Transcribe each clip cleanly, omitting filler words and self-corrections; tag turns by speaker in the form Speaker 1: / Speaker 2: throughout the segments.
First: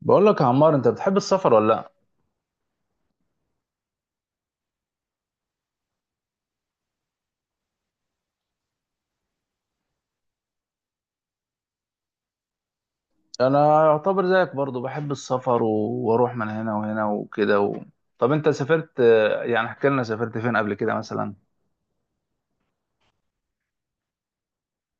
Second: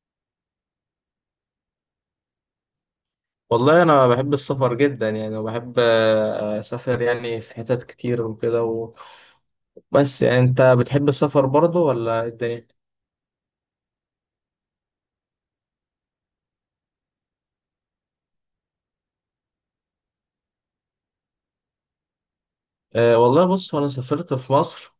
Speaker 1: بقول لك يا عمار، انت بتحب السفر ولا لا؟
Speaker 2: والله انا بحب السفر جدا يعني وبحب اسافر يعني في حتت كتير بس يعني انت بتحب السفر برضه ولا إيه الدنيا؟
Speaker 1: انا يعتبر زيك برضو بحب السفر. و... واروح من هنا وهنا وكده. و... طب انت سافرت، يعني احكي لنا سافرت فين قبل كده مثلا؟
Speaker 2: أه والله بص انا سافرت في مصر.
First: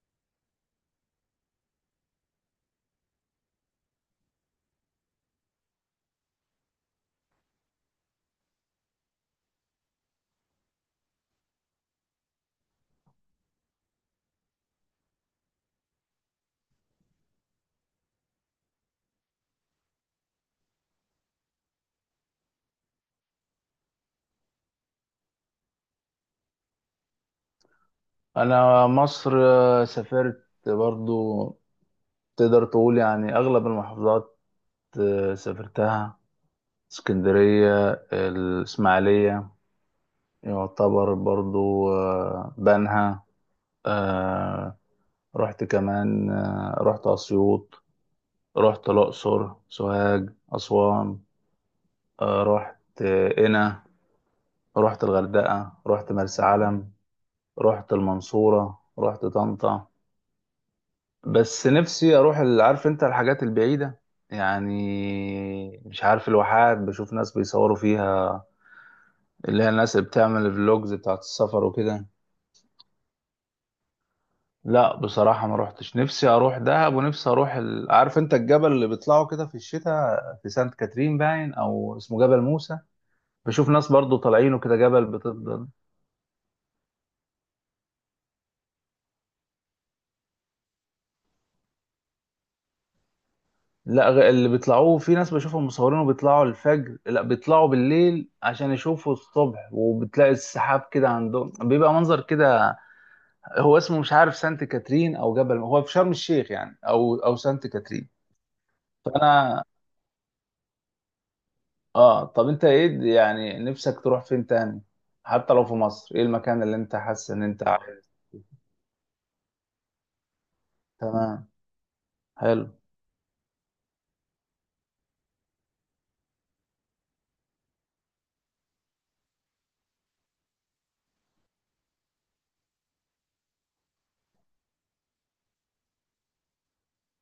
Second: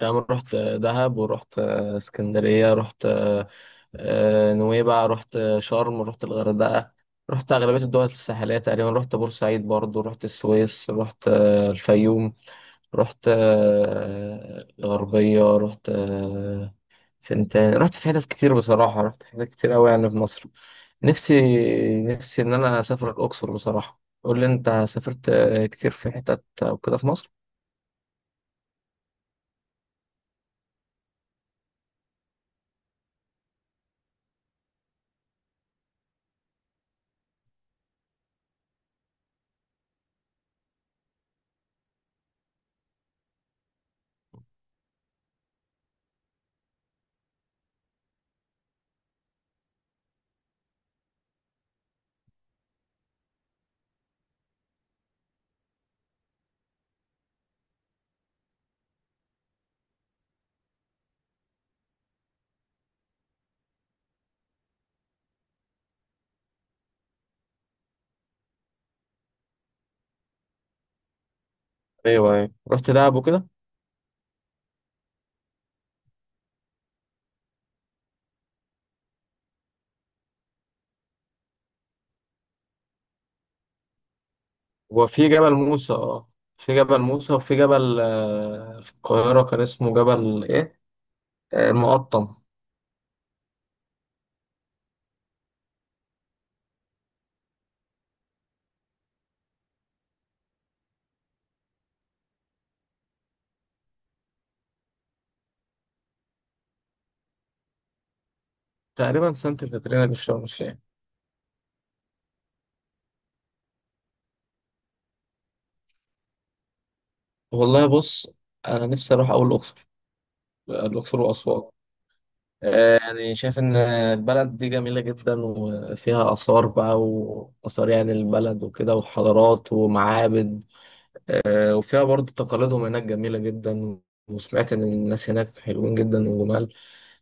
Speaker 2: يعني رحت دهب ورحت اسكندرية، رحت نويبع، رحت شرم، رحت الغردقة، رحت أغلبية الدول الساحلية تقريبا، رحت بورسعيد برضو، رحت السويس، رحت الفيوم، رحت الغربية، رحت فانت رحت في حتت كتير، بصراحة رحت في حتت كتير قوي يعني في مصر. نفسي نفسي ان انا اسافر الاقصر بصراحة. قول لي انت سافرت كتير في حتت وكده في مصر؟
Speaker 1: انا مصر سافرت برضو، تقدر تقول يعني اغلب المحافظات سافرتها. اسكندرية، الاسماعيلية، يعتبر برضو بنها، آه، رحت كمان رحت اسيوط، رحت الاقصر، سوهاج، اسوان، رحت قنا، رحت الغردقة، رحت مرسى علم، رحت المنصورة، رحت طنطا. بس نفسي اروح عارف انت الحاجات البعيدة، يعني مش عارف الواحات، بشوف ناس بيصوروا فيها، اللي هي الناس اللي بتعمل الفلوجز بتاعت السفر وكده.
Speaker 2: ايوه، ايوه، رحت دهب وكده.
Speaker 1: لا بصراحة ما روحتش، نفسي اروح دهب ونفسي اروح عارف انت الجبل اللي بيطلعوا كده في الشتاء في سانت كاترين، باين او اسمه جبل موسى. بشوف ناس برضو طالعينه كده، جبل
Speaker 2: وفي جبل موسى، اه في جبل موسى، وفي جبل في القاهرة كان اسمه جبل ايه؟ المقطم،
Speaker 1: لا اللي بيطلعوه، في ناس بشوفهم مصورينه بيطلعوا الفجر، لا بيطلعوا بالليل عشان يشوفوا الصبح وبتلاقي السحاب كده عندهم، بيبقى منظر كده. هو اسمه مش عارف سانت كاترين او جبل، هو في شرم الشيخ يعني او سانت كاترين.
Speaker 2: تقريبا
Speaker 1: فانا
Speaker 2: سانت كاترينا اللي في شرم الشيخ.
Speaker 1: اه، طب انت ايه يعني نفسك تروح فين تاني؟ حتى لو في مصر، ايه المكان اللي انت حاسس ان انت
Speaker 2: والله
Speaker 1: عايز؟
Speaker 2: بص، انا نفسي اروح اول الاقصر، الاقصر
Speaker 1: تمام،
Speaker 2: واسوان.
Speaker 1: حلو.
Speaker 2: يعني شايف إن البلد دي جميلة جدا، وفيها آثار بقى وآثار يعني البلد وكده، وحضارات ومعابد. وفيها برضو تقاليدهم هناك جميلة جدا، وسمعت إن الناس هناك حلوين جدا وجمال.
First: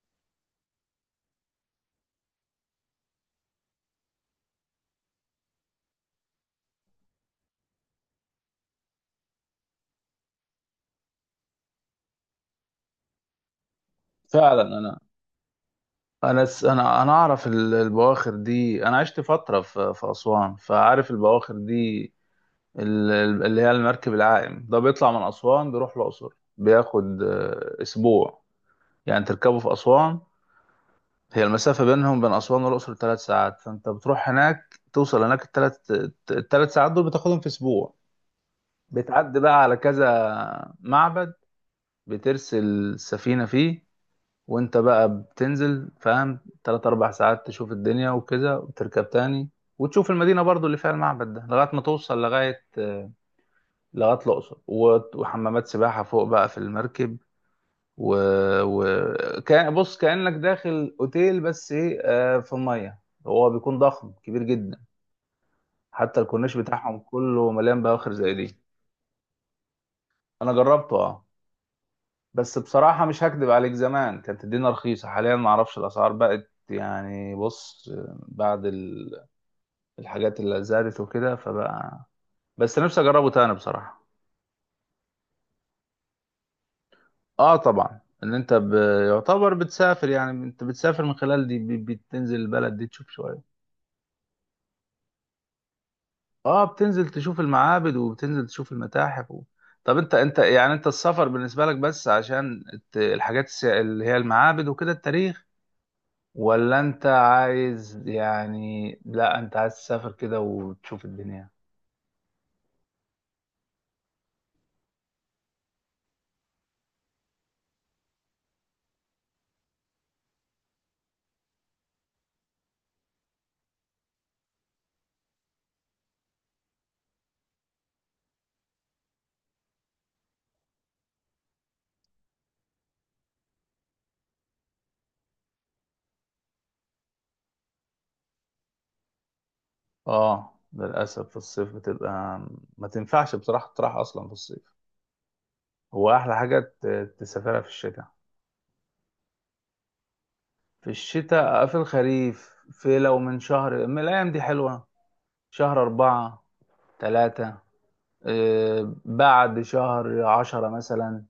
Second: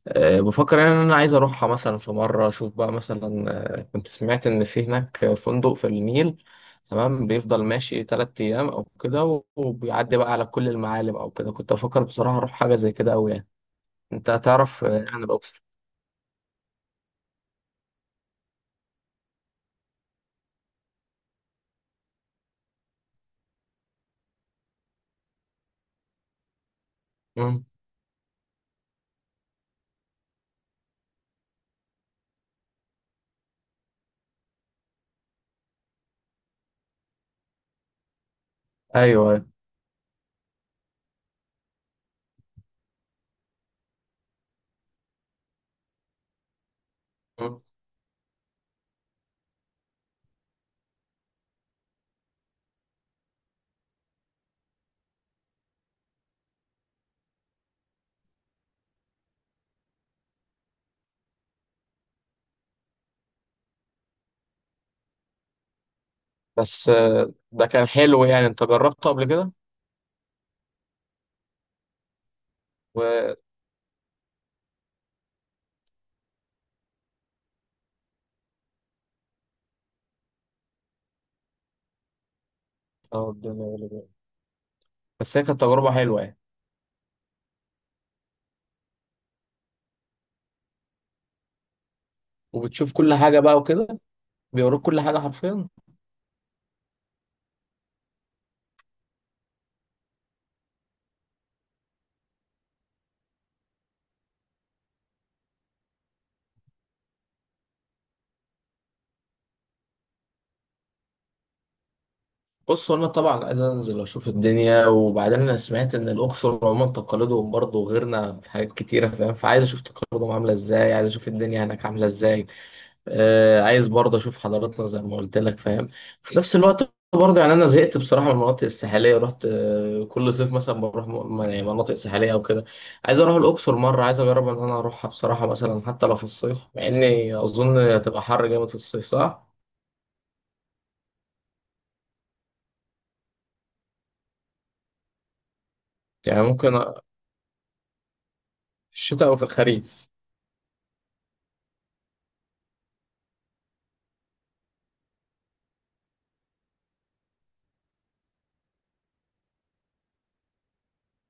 Speaker 2: بفكر يعني إن أنا عايز أروحها مثلا في مرة أشوف بقى مثلا. كنت سمعت إن في هناك فندق في النيل، تمام، بيفضل ماشي تلات أيام أو كده، وبيعدي بقى على كل المعالم أو كده. كنت بفكر بصراحة أروح حاجة زي كده أوي يعني. أنت
Speaker 1: فعلا
Speaker 2: تعرف
Speaker 1: انا
Speaker 2: عن الأقصر؟
Speaker 1: انا س- انا اعرف البواخر دي، انا عشت فتره في اسوان، فعارف البواخر دي. اللي هي المركب العائم ده بيطلع من أسوان بيروح الأقصر، بياخد أسبوع. يعني تركبه في أسوان، هي المسافة بينهم بين أسوان والأقصر 3 ساعات، فأنت بتروح هناك توصل هناك، الثلاث، ال3 ساعات دول بتاخدهم في أسبوع.
Speaker 2: ايوه،
Speaker 1: بتعدي
Speaker 2: أيوة.
Speaker 1: بقى على كذا معبد، بترسل السفينة فيه، وأنت بقى بتنزل فاهم 3 4 ساعات
Speaker 2: مم.
Speaker 1: تشوف الدنيا وكذا وتركب تاني. وتشوف المدينة برضو اللي فيها المعبد ده لغاية ما توصل لغاية الاقصر، وحمامات سباحه فوق بقى في المركب. و... و... كان بص كانك داخل اوتيل، بس ايه، في الميه. هو بيكون ضخم كبير جدا، حتى الكورنيش
Speaker 2: بس
Speaker 1: بتاعهم كله
Speaker 2: ده
Speaker 1: مليان
Speaker 2: كان
Speaker 1: بواخر
Speaker 2: حلو،
Speaker 1: زي
Speaker 2: يعني
Speaker 1: دي.
Speaker 2: انت جربته قبل كده؟
Speaker 1: انا جربته اه، بس بصراحه مش
Speaker 2: و
Speaker 1: هكدب عليك، زمان كانت الدنيا رخيصه، حاليا ما اعرفش الاسعار بقت يعني، بص بعد الحاجات اللي زادت وكده فبقى، بس نفسي اجربه
Speaker 2: آه،
Speaker 1: تاني
Speaker 2: الدنيا غالية.
Speaker 1: بصراحه.
Speaker 2: بس هي كانت تجربه حلوه يعني.
Speaker 1: اه طبعا، ان انت يعتبر بتسافر، يعني انت بتسافر من خلال دي بتنزل البلد دي
Speaker 2: وبتشوف
Speaker 1: تشوف
Speaker 2: كل حاجه
Speaker 1: شوية.
Speaker 2: بقى وكده، بيوروك كل حاجه حرفيا.
Speaker 1: اه بتنزل تشوف المعابد وبتنزل تشوف المتاحف. و... طب انت يعني انت، السفر بالنسبة لك بس عشان الحاجات اللي هي المعابد وكده التاريخ، ولا انت عايز يعني، لا انت عايز تسافر كده وتشوف الدنيا؟
Speaker 2: بص، هو انا طبعا عايز انزل اشوف الدنيا، وبعدين انا سمعت ان الاقصر عموما تقاليدهم برضه غيرنا في حاجات كتيره، فاهم؟ فعايز اشوف تقاليدهم عامله ازاي، عايز اشوف الدنيا هناك عامله ازاي. عايز برضه اشوف حضاراتنا زي ما قلت لك، فاهم؟ في نفس الوقت برضه يعني انا زهقت بصراحه من المناطق الساحليه. رحت كل صيف مثلا بروح يعني مناطق ساحليه او كده. عايز اروح الاقصر مره، عايز اجرب ان انا اروحها بصراحه مثلا، حتى لو في الصيف، مع اني اظن هتبقى حر جامد في الصيف، صح؟
Speaker 1: اه للأسف في الصيف بتبقى، ما تنفعش بصراحة تروح أصلا في الصيف، هو أحلى
Speaker 2: يعني
Speaker 1: حاجة
Speaker 2: ممكن في
Speaker 1: تسافرها في الشتاء.
Speaker 2: الشتاء او في الخريف.
Speaker 1: في الشتاء، في الخريف، في لو من شهر من الأيام دي حلوة، شهر 4، 3، بعد شهر 10 مثلا.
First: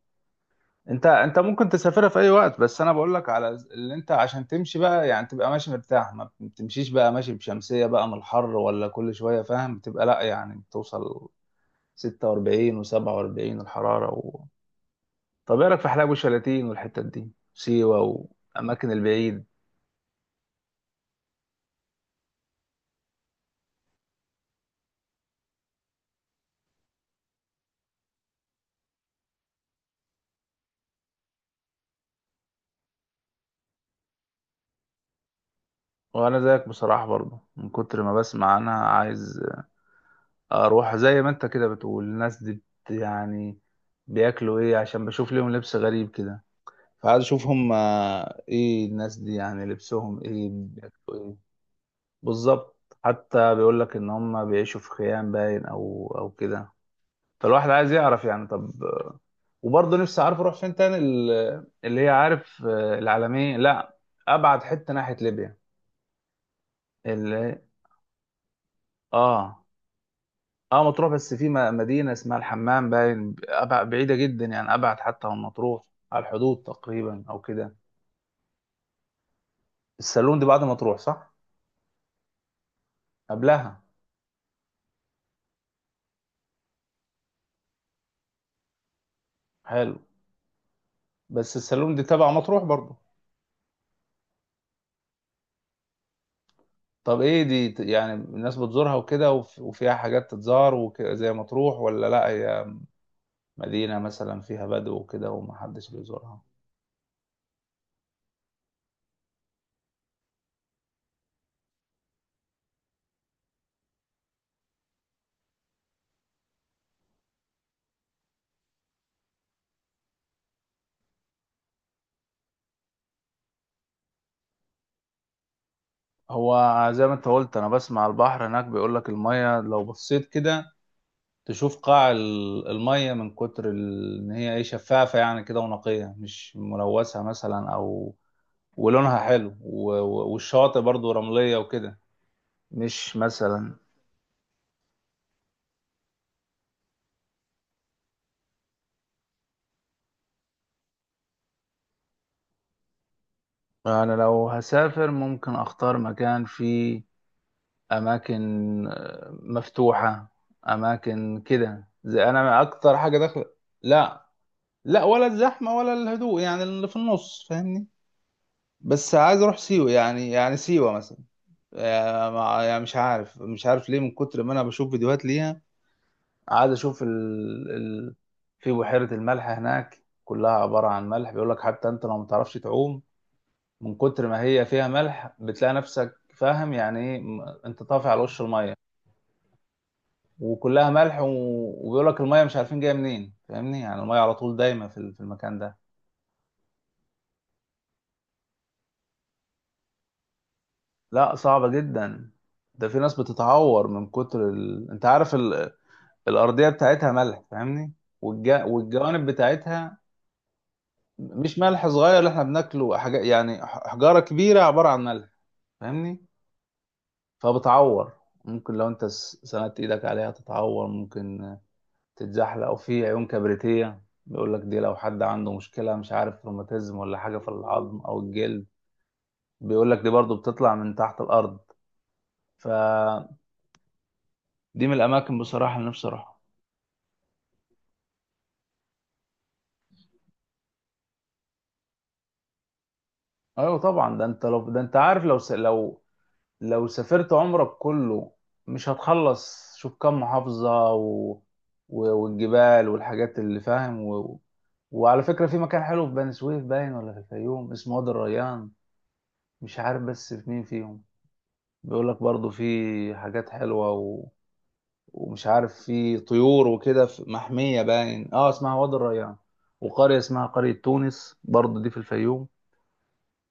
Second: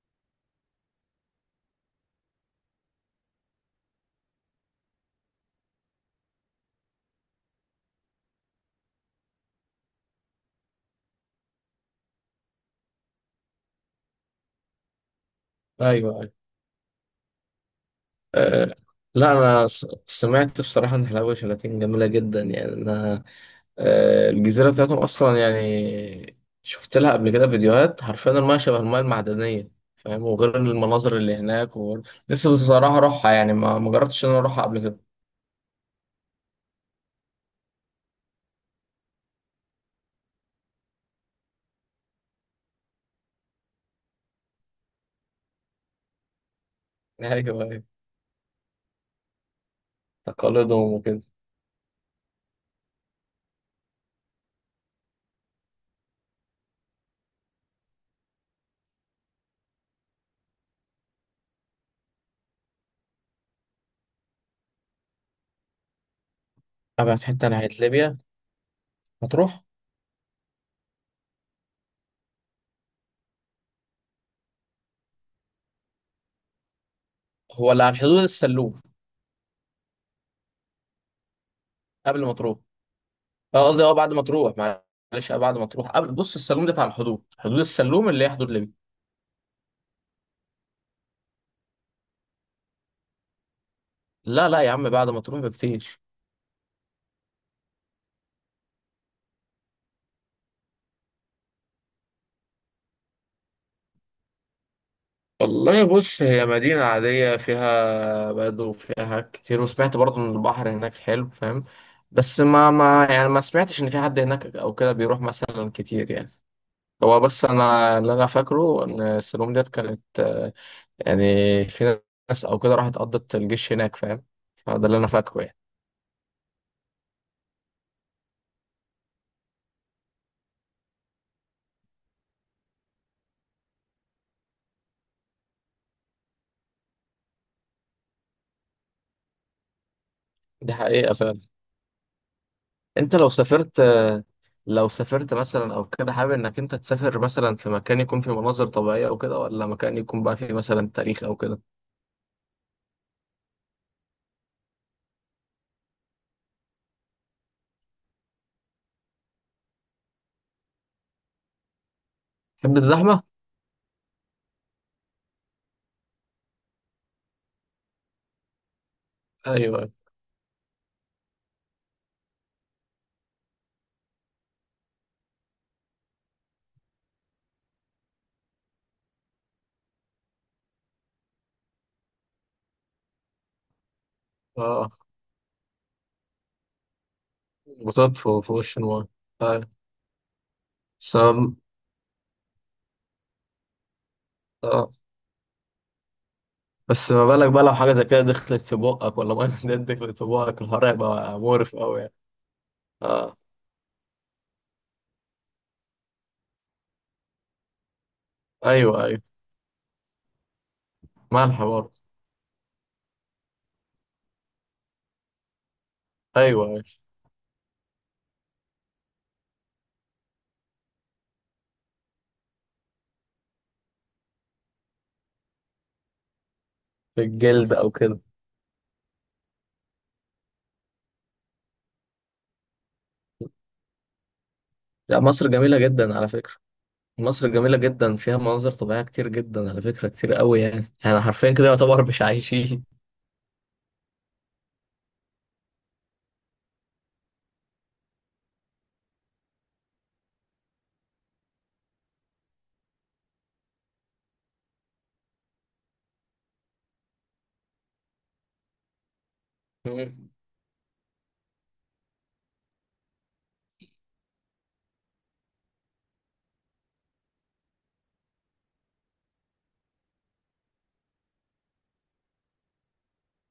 Speaker 1: انت ممكن تسافرها في اي وقت، بس انا بقول لك على اللي انت عشان تمشي بقى، يعني تبقى ماشي مرتاح، ما بتمشيش بقى ماشي بشمسية بقى من الحر ولا كل شوية فاهم، بتبقى لا يعني بتوصل 46 و47 الحرارة. و... طب ايه رايك في
Speaker 2: ايوه،
Speaker 1: حلايب
Speaker 2: أيوة.
Speaker 1: وشلاتين والحتت دي، سيوة
Speaker 2: أه.
Speaker 1: والاماكن
Speaker 2: لا،
Speaker 1: البعيدة؟
Speaker 2: انا سمعت بصراحه ان حلاوه شلاتين جميله جدا يعني. انا الجزيرة بتاعتهم أصلا يعني، شفت لها قبل كده فيديوهات، حرفيا المياه شبه المياه المعدنية، فاهم؟ وغير المناظر اللي هناك، نفسي بصراحة أروحها يعني، ما جربتش إن أنا أروحها قبل كده.
Speaker 1: وانا زيك بصراحة برضو، من كتر ما بسمع انا عايز اروح، زي ما انت كده بتقول، الناس دي بت يعني بياكلوا ايه، عشان بشوف ليهم لبس غريب كده، فعايز اشوف
Speaker 2: أيوه،
Speaker 1: هم
Speaker 2: أيوه،
Speaker 1: ايه الناس دي، يعني لبسهم ايه
Speaker 2: تقاليدهم وكده.
Speaker 1: بياكلوا ايه. بالظبط، حتى بيقول لك ان هم بيعيشوا في خيام باين او كده، فالواحد عايز يعرف يعني. طب وبرضه نفسي، عارف اروح فين تاني، اللي هي عارف العالمية، لا، ابعد حتة ناحية ليبيا.
Speaker 2: أبعد حتة
Speaker 1: اللي،
Speaker 2: ناحية ليبيا، مطروح.
Speaker 1: اه، اه مطروح، بس في مدينة اسمها الحمام باين، بعيدة جدا يعني، أبعد حتى من مطروح، على الحدود تقريبا أو
Speaker 2: هو
Speaker 1: كده.
Speaker 2: اللي على الحدود السلوم.
Speaker 1: السالون دي بعد مطروح، صح؟
Speaker 2: قبل ما تروح. أه
Speaker 1: قبلها.
Speaker 2: قصدي أه بعد ما تروح، معلش، أه بعد ما تروح. قبل بص، السلوم ده على الحدود، حدود السلوم اللي هي حدود ليبيا.
Speaker 1: حلو، بس السالون دي تبع مطروح برضه.
Speaker 2: لا لا يا عم، بعد ما تروح بكتير.
Speaker 1: طب إيه دي يعني الناس بتزورها وكده، وفيها حاجات تتزار وكده زي مطروح، ولا لأ هي مدينة مثلا فيها بدو وكده
Speaker 2: والله
Speaker 1: ومحدش
Speaker 2: بص،
Speaker 1: بيزورها؟
Speaker 2: هي مدينة عادية، فيها بدو وفيها كتير، وسمعت برضه إن البحر هناك حلو، فاهم؟ بس ما يعني ما سمعتش إن في حد هناك أو كده بيروح مثلا كتير يعني. هو بس أنا اللي أنا فاكره إن السلوم ديت كانت يعني، في ناس أو كده راحت قضت الجيش هناك، فاهم؟ فده اللي أنا فاكره يعني.
Speaker 1: هو زي ما انت قلت، أنا بسمع البحر هناك بيقول لك المية لو بصيت كده تشوف قاع المية، من كتر ان هي ايه شفافة يعني كده، ونقية مش ملوثة مثلا، او ولونها حلو
Speaker 2: دي
Speaker 1: والشواطئ برضو
Speaker 2: حقيقة فعلا.
Speaker 1: رملية وكده، مش
Speaker 2: أنت لو
Speaker 1: مثلا.
Speaker 2: سافرت، لو سافرت مثلا أو كده، حابب إنك أنت تسافر مثلا في مكان يكون فيه مناظر طبيعية أو كده، ولا مكان يكون بقى فيه مثلا تاريخ أو كده؟
Speaker 1: انا لو هسافر، ممكن اختار مكان فيه اماكن مفتوحة، اماكن كده، زي انا
Speaker 2: تحب
Speaker 1: اكتر حاجة
Speaker 2: الزحمة؟
Speaker 1: داخل. لا، لا ولا الزحمة ولا الهدوء، يعني اللي في النص فاهمني، بس عايز اروح سيوة
Speaker 2: ايوه.
Speaker 1: يعني، يعني سيوة مثلا. يعني يعني مش عارف ليه، من كتر ما انا بشوف فيديوهات ليها، قاعد اشوف، ال... ال... في بحيرة الملح هناك كلها عبارة عن ملح، بيقول لك حتى انت لو ما تعرفش تعوم، من كتر ما هي فيها
Speaker 2: اه،
Speaker 1: ملح بتلاقي نفسك فاهم يعني ايه، انت طافي
Speaker 2: بطاط
Speaker 1: على وش
Speaker 2: فوق فوق وش
Speaker 1: المية،
Speaker 2: النار. ايوه.
Speaker 1: وكلها
Speaker 2: بس
Speaker 1: ملح، و...
Speaker 2: أنا-
Speaker 1: وبيقول لك المية مش عارفين جاية منين فاهمني، يعني المية على طول دايما
Speaker 2: اه.
Speaker 1: في في المكان ده.
Speaker 2: بس ما بالك بقى لو حاجه زي كده دخلت في بقك، ولا ميه دي دخلت في بقك، الحوار
Speaker 1: لا
Speaker 2: هيبقى
Speaker 1: صعبة
Speaker 2: مقرف قوي يعني.
Speaker 1: جدا، ده في ناس
Speaker 2: اه.
Speaker 1: بتتعور من كتر، ال... انت عارف الارضيه بتاعتها ملح فاهمني،
Speaker 2: ايوه، ايوه.
Speaker 1: والجوانب بتاعتها، مش
Speaker 2: ملح
Speaker 1: ملح
Speaker 2: برضه.
Speaker 1: صغير اللي احنا بناكله، حاجه يعني حجاره كبيره عباره عن ملح فاهمني.
Speaker 2: ايوه، ايوه.
Speaker 1: فبتعور، ممكن لو انت سندت ايدك عليها تتعور، ممكن تتزحلق، او في عيون كبريتيه، بيقول لك دي لو حد عنده مشكله مش عارف روماتيزم ولا
Speaker 2: في
Speaker 1: حاجه في
Speaker 2: الجلد او
Speaker 1: العظم او
Speaker 2: كده.
Speaker 1: الجلد، بيقول لك دي برضو بتطلع من تحت الارض، فدي من
Speaker 2: لا
Speaker 1: الاماكن
Speaker 2: مصر
Speaker 1: بصراحه
Speaker 2: جميله
Speaker 1: اللي نفسي
Speaker 2: جدا على
Speaker 1: اروحها.
Speaker 2: فكره، مصر جميله جدا فيها مناظر طبيعيه كتير جدا على فكره، كتير قوي يعني، يعني حرفيا كده يعتبر مش عايشين.
Speaker 1: ايوه طبعا، ده انت لو ده انت عارف، لو لو سافرت عمرك كله مش هتخلص، شوف كم محافظة، و... و... والجبال والحاجات اللي فاهم. و... وعلى فكرة في مكان حلو في بني سويف باين ولا في الفيوم، اسمه وادي الريان، مش عارف
Speaker 2: مم.
Speaker 1: بس في مين فيهم، بيقول لك برضو في حاجات حلوة، و... ومش عارف في طيور وكده، في محمية باين اه اسمها وادي الريان، وقرية اسمها قرية تونس برضو دي في الفيوم.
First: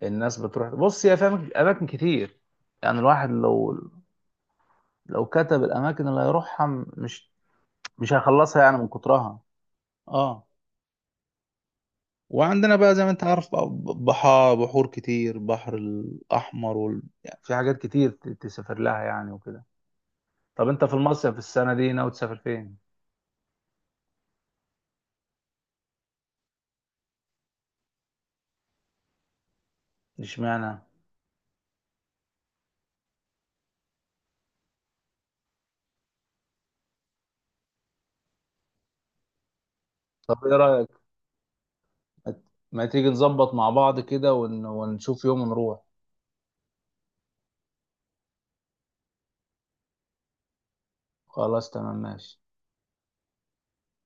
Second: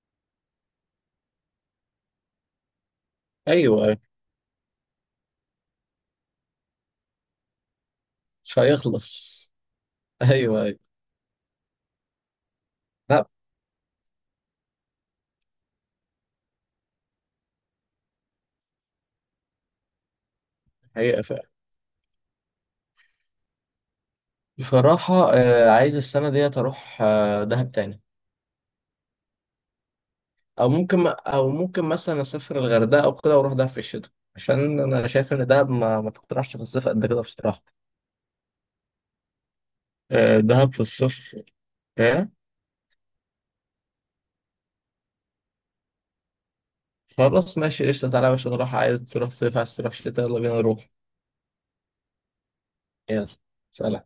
Speaker 1: الناس بتروح، بص يا فاهم أماكن كتير، يعني الواحد لو،
Speaker 2: ايوه، ايوه.
Speaker 1: لو كتب الاماكن اللي هيروحها، مش مش
Speaker 2: مش
Speaker 1: هيخلصها يعني من
Speaker 2: هيخلص.
Speaker 1: كترها. اه،
Speaker 2: ايوه، ايوه.
Speaker 1: وعندنا بقى زي ما انت
Speaker 2: لا.
Speaker 1: عارف بقى، بحار، بحور كتير، بحر الأحمر، وال... يعني في حاجات كتير تسافر لها يعني وكده. طب انت في
Speaker 2: حقيقه
Speaker 1: المصيف في
Speaker 2: فعلا.
Speaker 1: السنه دي ناوي تسافر فين؟
Speaker 2: بصراحة عايز السنة ديت أروح دهب تاني. أو
Speaker 1: اشمعنى؟
Speaker 2: ممكن، أو ممكن مثلا أسافر الغردقة أو كده، وأروح دهب في الشتاء، عشان أنا شايف إن دهب ما تقترحش في الصيف قد كده بصراحة.
Speaker 1: طب ايه
Speaker 2: دهب في
Speaker 1: رايك،
Speaker 2: الصيف. إيه؟
Speaker 1: ما ما تيجي نظبط مع بعض كده، ونشوف يوم نروح.
Speaker 2: خلاص ماشي، قشطة، تعالى يا باشا نروح، عايز تروح صيف، عايز تروح شتاء، يلا بينا نروح.
Speaker 1: خلاص تمام ماشي.
Speaker 2: يلا. سلام.